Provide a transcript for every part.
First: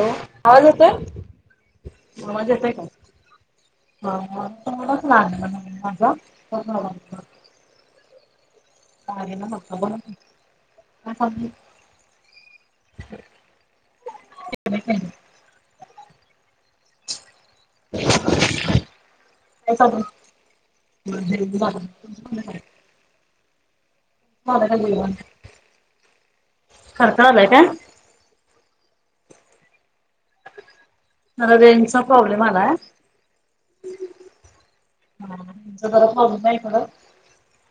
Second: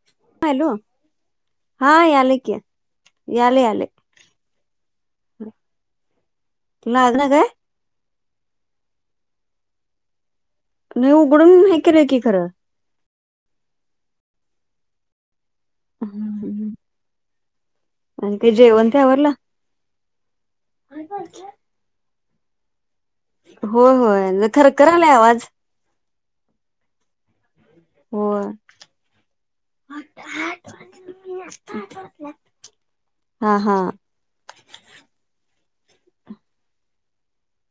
हॅ आवाज हॅलो येतोय? आवाज येतोय का? आले आले. तुला आज ना [inaudible] काय [unintelligible] नाही काय चाललंय? उघडून् हे केलंय की खरं हम्म अन् ते जेवन थेवरलं? त्याचव [inaudible] - हो होय. खरखरालाय आवाज [inaudible] कंटाळ आलाय काय? होय, मला रेंजचा प्रॉब्लेम आलाय. हा हा [unintelligible]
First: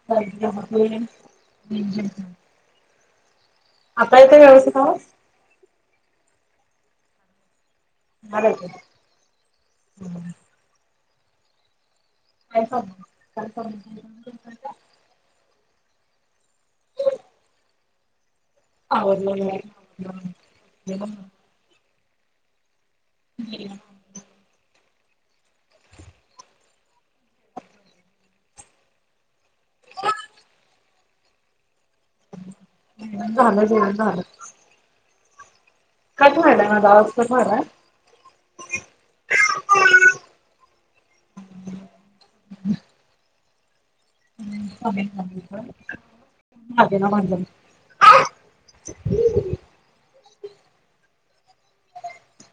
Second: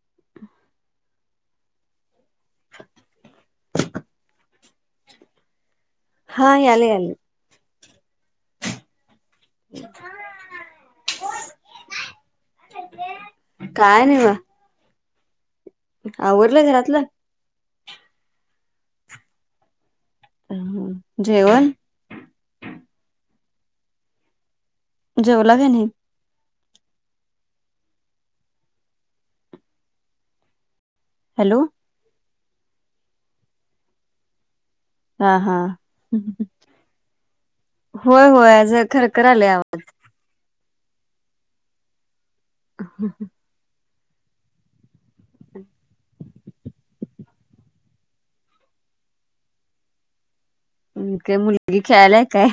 [unintelligible] आता येतोय व्यवस्तित आवाज? हा, याले याले. [inaudible] [inaudible] काय [unintelligible] आव्वरलंय घरातलं? आवरलं हम्म. [unintelligible] जेवण [inaudible] जेवला काय नाही हॅलो झाल जेवण झालं हा हा कट व्हायलाय माझा आवाज कट व्हायलाय होय होय खरखर लालय आवाज [inaudible] कधी कधी तर लागेना भांडण हू ते मुलगी खेळाल्या काय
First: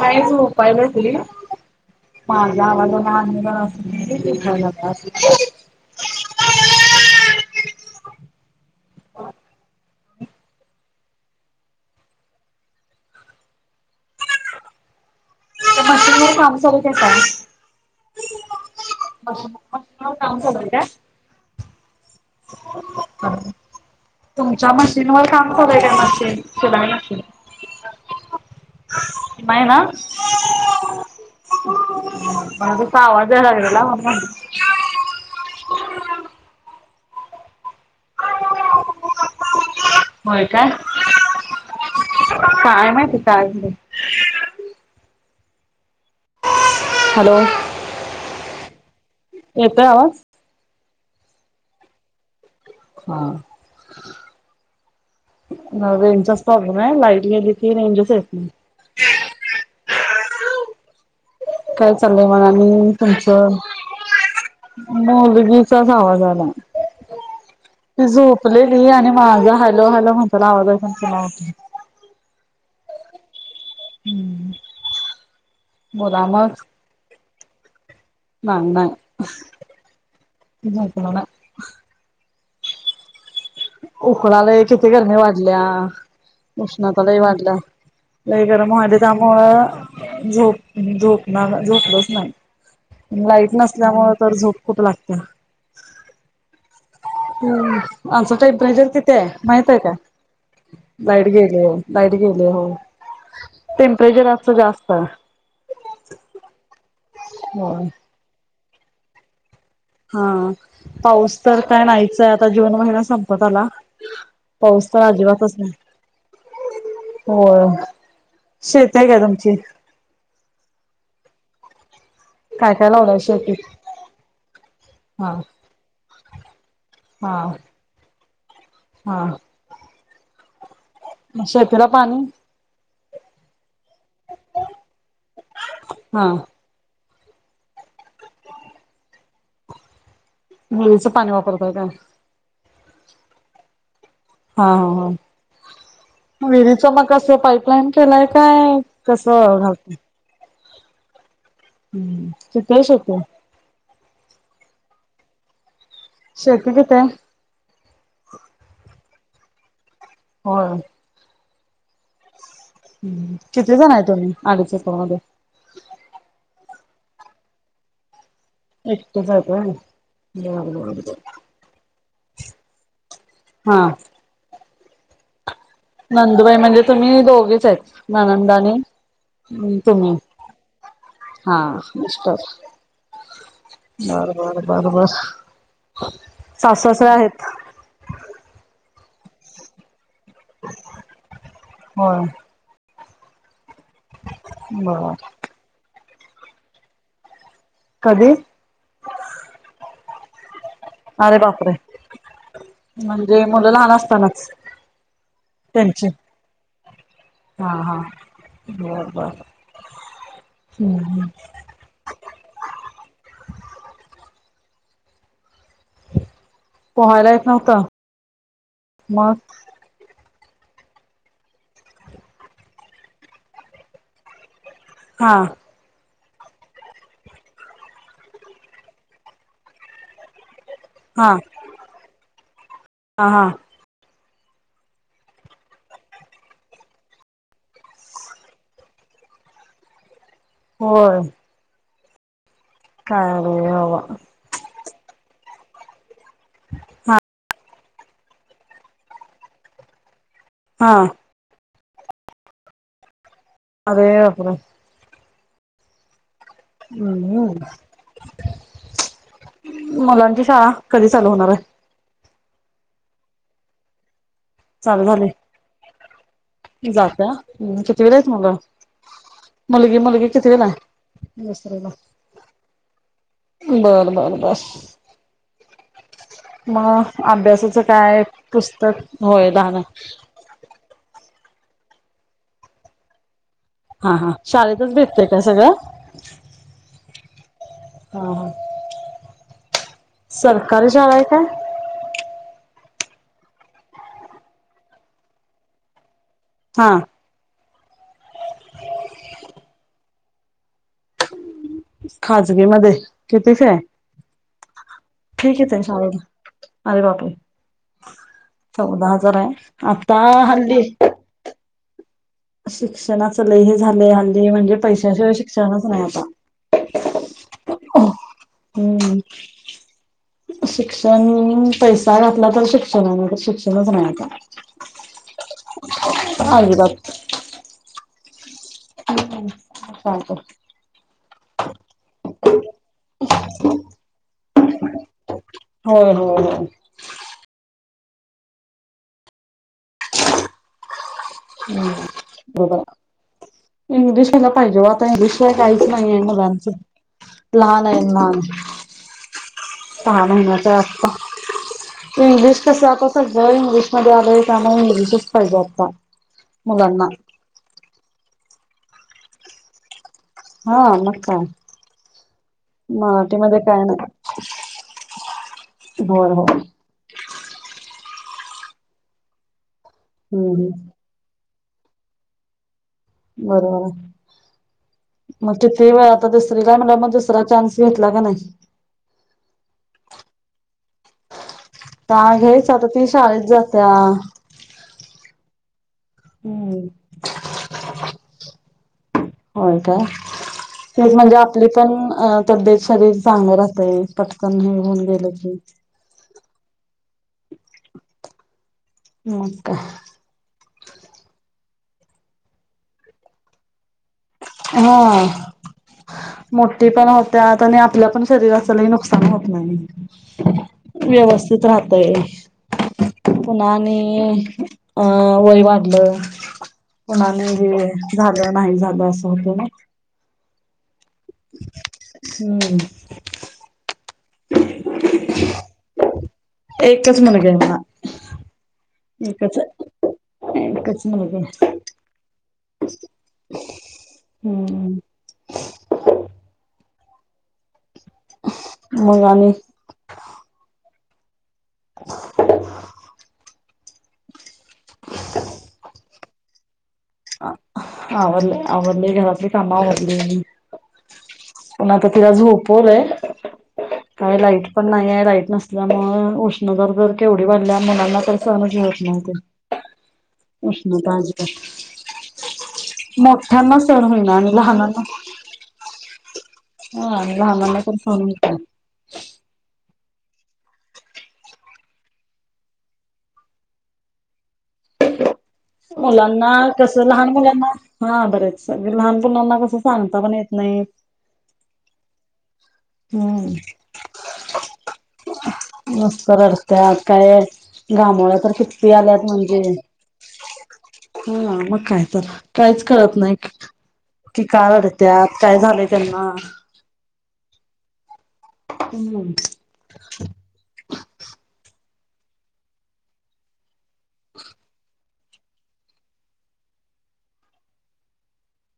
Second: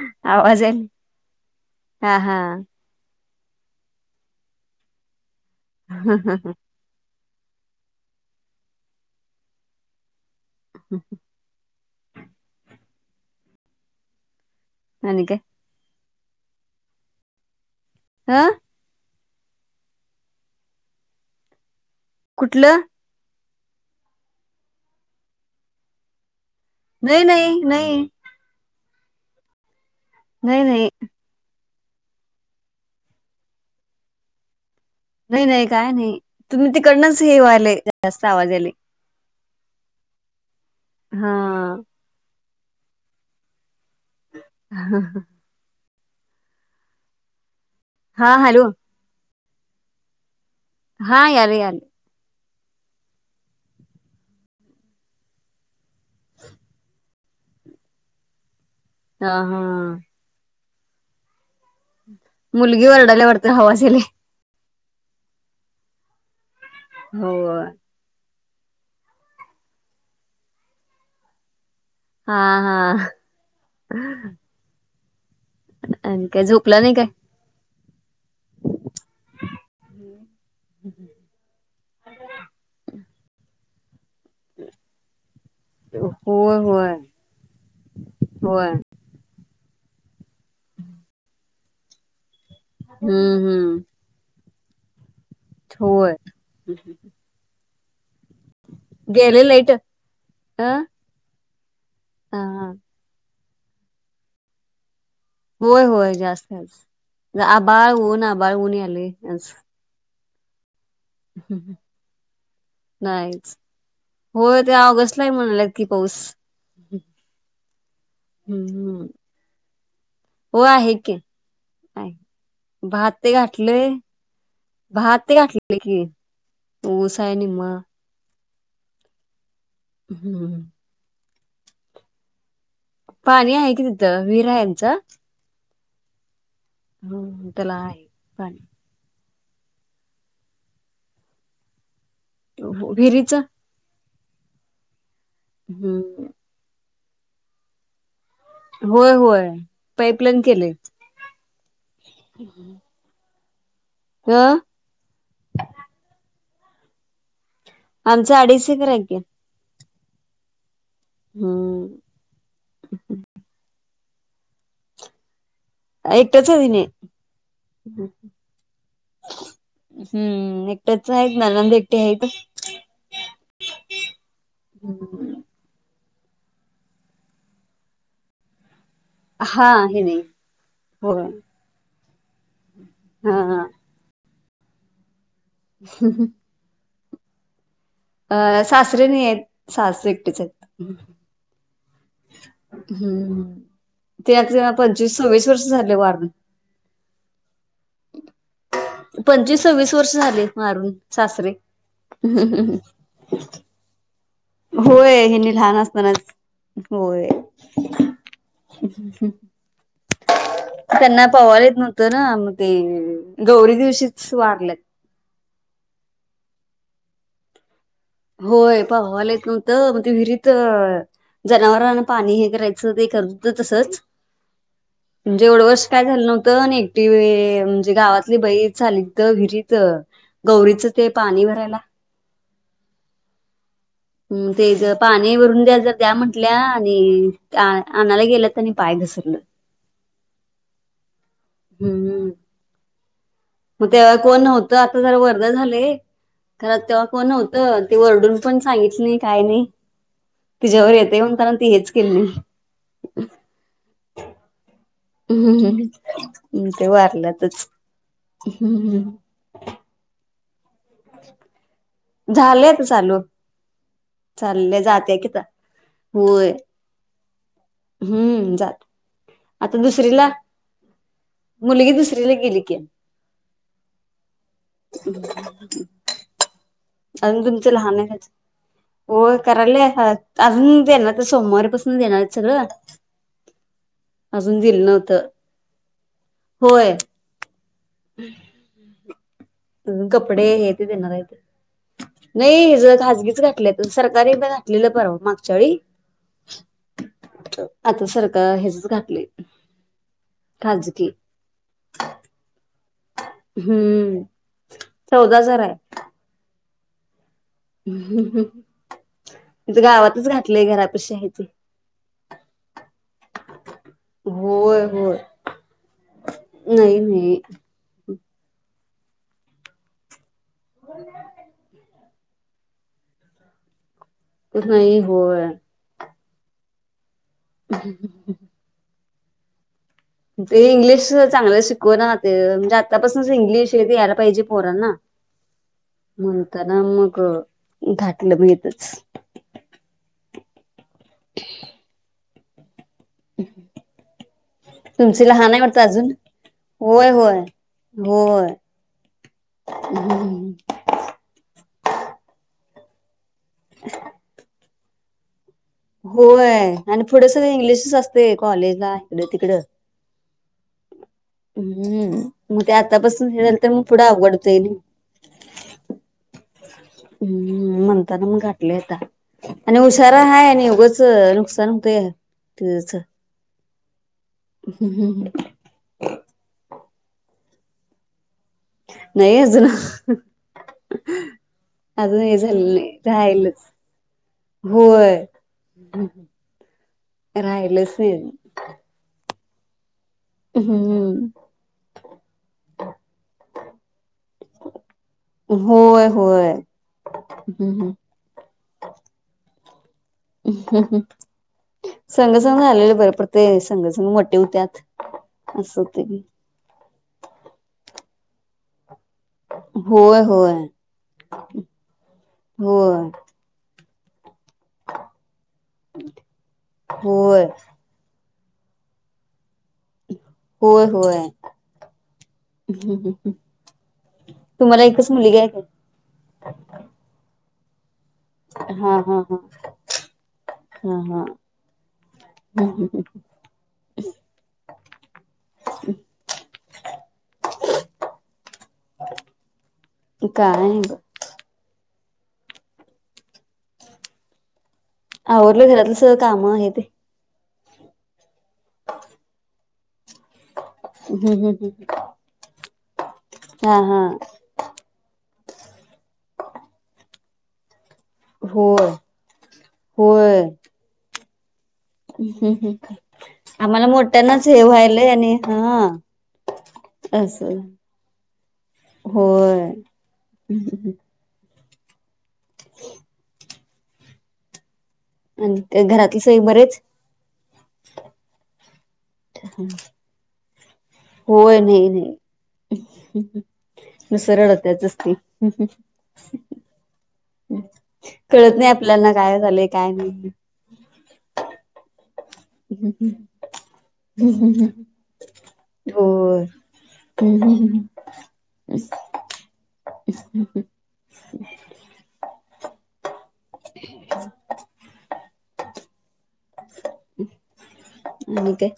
नाई आवाज झोपाय यायला बसली हा हा माझा आवाज [unintelligible] [unintelligible] [unintelligible] हू आणि काय ते मशीनवर काम चालवत्यासा ह अ मशीनवर काम चालू हाय काय कुठलं तुमच्या मशीन वर काम चालूय का मशीन शिलाई मशीन नाही नाही नाही नाही ना नाही नाही मला तसा आवाज यालागलेला म्हणून म्हटलं नाही नाही काय नाही तुम्ही तिकडनंच हे वाायलय जास्त आवाजा यालय होय काय हा काय माहीती काय आणलय हा हा हॅलो हा हॅलो येतोय आवाज हा यालय यालय हा रेंजचाच प्रॉब्लेम हाय लाईट गेली की रेंजच येत नाही ह हा काय चाललंय म मुलगी आणि वरडाल्या वाटत तुमचं आवाज यायलय मुलगीचाचं आवाज आला होय ती झोपलेली आणि माझा हॅलो हॅलो म्हणतेला आवाज ऐकून पून्हा उठली हा हा बोला आणि काय मं झोपला नाही काय नाय नाय झोपलो ना [inaudible] उकडालय किती गरमी वाढलीया. होय होय उष्णता लय वाढलीया लय होय गरम व्हालय. त्यामुळ झोप झोपणार झोपलच नाही. हम्म लाईट हम्म नसल्यामुळं तर झोप कुठं लागतीया. होय. हम् आमचं टेंपरेचर कितेय आहे गेले लाईट माहितय अ हाय कायं? लाईट गेलीय लाईट गेलीय हो हा टेम्परेचर आजच जास्त होय होय जास्तच होय. आबाळ ऊन आबाळ ऊन यायलंय आज हं पाऊस तर काय नाहीचाय आता जून महिना संपत आला. हो ते ऑगस्टला म्हणलयं की पाऊस हो शेत हम्म आहे काय तुमची? हो आहे कि आहे. काय काय भात लावलंय ते शेतीत? घाठलयं भात हा ते घाठले. घातलयं की ऊस हाय निम्मा हां. हम्म. शेतीला पाणी? पाणी आहे की तिथं विहीर यांचं. हं. हम् त्याला आहे पाणी. विहिरीचं पाणी वापरतोय कायं? विहिरीचं. हा हा हा. हम्म. विहिरीच मग असं पाईपलाईन केलंय काय कसं घाल प्लेन केलय. किताय शेती? [unintelligible] शेती किती हाय? आमचं अडीच एकर हाय की होय. हम्म. किती जण हाय तुम्ही? अडीच एकरमध्ये एकटेच हेनी. एट जाका हम्म एकटच आहेत ननंद एकटी हायते हा. [inaudible] नंदुबाई म्हणजे तुम्ही दोघेच आहेत ननंदा आणि हा हम् हे तुम्ही नाही होय हा नुसताच. हा हा. बर बर बर बर. हम् हम. सासू, सासरे आहेत? अ सासरे नाहीयेत सासू एकटेच आहेत. होय. हम्म ते अ बर पंचवीस सव्वीस वर्ष झाले वारून. कधी? पंचवीस सव्वीस वर्ष झाली वारून अरे सासरीे. बापरे म्हणजे मुलं लहान असतानाच? होय हेनी लहान त्यांची असतानाच होय. हा हा बर बर त्यांना हम्म पवायला येत न व्हतं तर ना मग ते गौरी दिवशीच वारलेत. पोहायला येत नव्हतं? होय पहवायला मग नव्हतं मग ते विहिरीत जनावरांना पाणी हे करायचं ते करत तसंच हा जेवढं वर्ष काय झालं नव्हतं, नी एकटी बाई म्हणजे गावातली बाई चालली तर विहिरीत गौरीचं ते हा पाणी भरायला हा हा. हम्म ते ज पाणी भरून द्या जर द्या म्हंटल्या आणि आणायला गेल्यात त्यांनी पाय घसरलं. होय. हम्म हम्म. काय ग? मग तेव्हा कोण नव्हतं, आता जरा वर्दळ झाले खरं तेव्हा हा कोण नव्हतं. ती ओरडून पण सांगितली नाही काय नाही, तिच्यावर हा येते म्हणून त्यांन ती हेच केली नाही. अरे बापरे. हम्म हम्म् ते हम्म वारलातच हम्म. मुलांची शाळा कधी चालू होणार आहे? झालंय आता चालू चालले जाते कि आता होय. जातं. हम् कितविला आहेत हम्म मुलं? जात आता मुलगी मुलगी दुसरीला कितविला आहे? दुसरीला. मुलगी दुसरीला गेली की. बर बर बस. अजून तुमचं अभ्यासाचं लहान आहे, काय पुस्तक होय लहान करायले आहे. [unintelligible] अजून देणार सोमवारीपासून देणार सगळं. हा हा अजून दिलं शाळेतच भेटतेय नव्हतं का सगळं? होय हा अजून कपडे हे ते सरकारी देणार शाळाय आहेत काय? नाही, हे ज खाजगीचं घातल्यात, सरकारने प घाातलेलं परर वा मागच्यावेळी. हा. आता सरकार हेचच घातले खाजगी. खाजगी मध्ये किती फी आहे? हम्म चौदा फि हजार आहे कीती हाय शाळेत? अरे बाप रे चौदा हजार आहे, इथं आता गावातच घातलंय हल्ली [unintelligible] शिक्षणाचं लय हे झाले हल्ली म्हणजे होय होय पैशाशिवाय शिक्षणचं नाही आता. नाही नाही. हम्म शिक्षण पै सा घातला तर शिक्षण आहे नाही तर शिक्षणचं नाय आता. तस नाही होय. हांज बाक् [inaudible] ह ह [unintelligible] हम [inaudible] ते इंग्लिश चांगलं शिकव राह ते म्हणजे आतापासून इंग्लिश ते यायला पाहिजे पोरांना. होय होय होय म्हणताना मग, घाटलं मग हितच. हम्म [inaudible] बरोबर आहे. ह [inaudible] इंग्लिशला यायला पाहिजे ओ आता, इंग्लिशला काहीच नाही अजून आहे मुलांचं, होय होय लहान आहे लहान- होय [inaudible] सहा हम्म. महिन्याच असत, इंग्लिश कस- सगळं इंग्लिशमध्येध आलंय त्यामुळे इंग्लिशच पाहिजे. होय, आणि मुलांना पुढं सगळ इंग्लिशच असते कॉलेजला इकड -तिकडं- हा मग काय हम्म, मग ते आतापासून हे मराठीमध्ये झालं तर पुढं अवघडत जाईल. ह [inaudible] होर हो [unintelligible] ह्, म्हणताना मग घातले आता आणि उशारा हाय हम्म हम्म उगच नुकसान होतय, तच बरोबर आहे. मग किती वेळ आता दुसरीला म्हणाल्यावर मग दुसरा चान्स घेतला का नाही? नाही आजून. आजुन का वेळ हेच झालेली आता नाही. ती शाळेत राहीलच जात्या. होय, हम्म. राहिलच होय का? ह हं [unintelligible] हेच म्हणजे आपली पण तबेत शरीर चांगल राहतं. पटकन हे होऊन गेलं की, होय होय, हम्म हम्म. म काय? संघ- संघ आलेला बर पडते, संघसघ मोठ हा मोठी पण होत्या आणि आपल्या पण शरीराच लय नुक होत नाही. होय होय व्यवस्थित राहतय होय पुन्हा आणि, वय वाढलं, पुन्हा होय. आणि हे झालं नाही झालं असं होतं ना. होय होय. हम्म तुम्हाला एकच मुलगी आहे का? एकच मुलगी आहे मला. हा हा हा एकच हे, हा एकच हा. मुलगी हम्म. [inaudible] मंग आणि? काय नाही. ह [inaudible] आवर्लं घरातलं सगळं काम हे ते अ आवरली आवरली घरातली काम आवरलेली हम्म हम्म हम्म. पण आता तिला झोपवलय हा हा काय लाईट पण नाही आहे लाईट नसल्यामुळे उष्णता तर केवढी वाढल्या मुलांना तर सहनच होय होत नाही ते होय. उष्णता [inaudible] [inaudible] मोठ्यांना आम्हाला सहन होईना मोठ्यांनाच आणि हे लहानांना व्हायलंय आणि हा हा आणि असं. लहानाना पण सहन होत नाही होय आणि घरातले सगळे मुलांना बरेच? कसं कसं लहान मुलांना हा बरे आहेत सगळे लहान मुलांना कसं सांगता पण येत नाही होय नई नई हम्म नुसत रडत्यातच ती त्यात काय आणि घामोळ्या तर कळत नाही किती आपल्याना आल्यात काय म्हणजे झालंय काय नाही हा मग काय तर काहीच कळत नाही कि का रडत्यात काय झालंय त्यांना हम हम हम हम [inaudible] [inaudible] आणि काय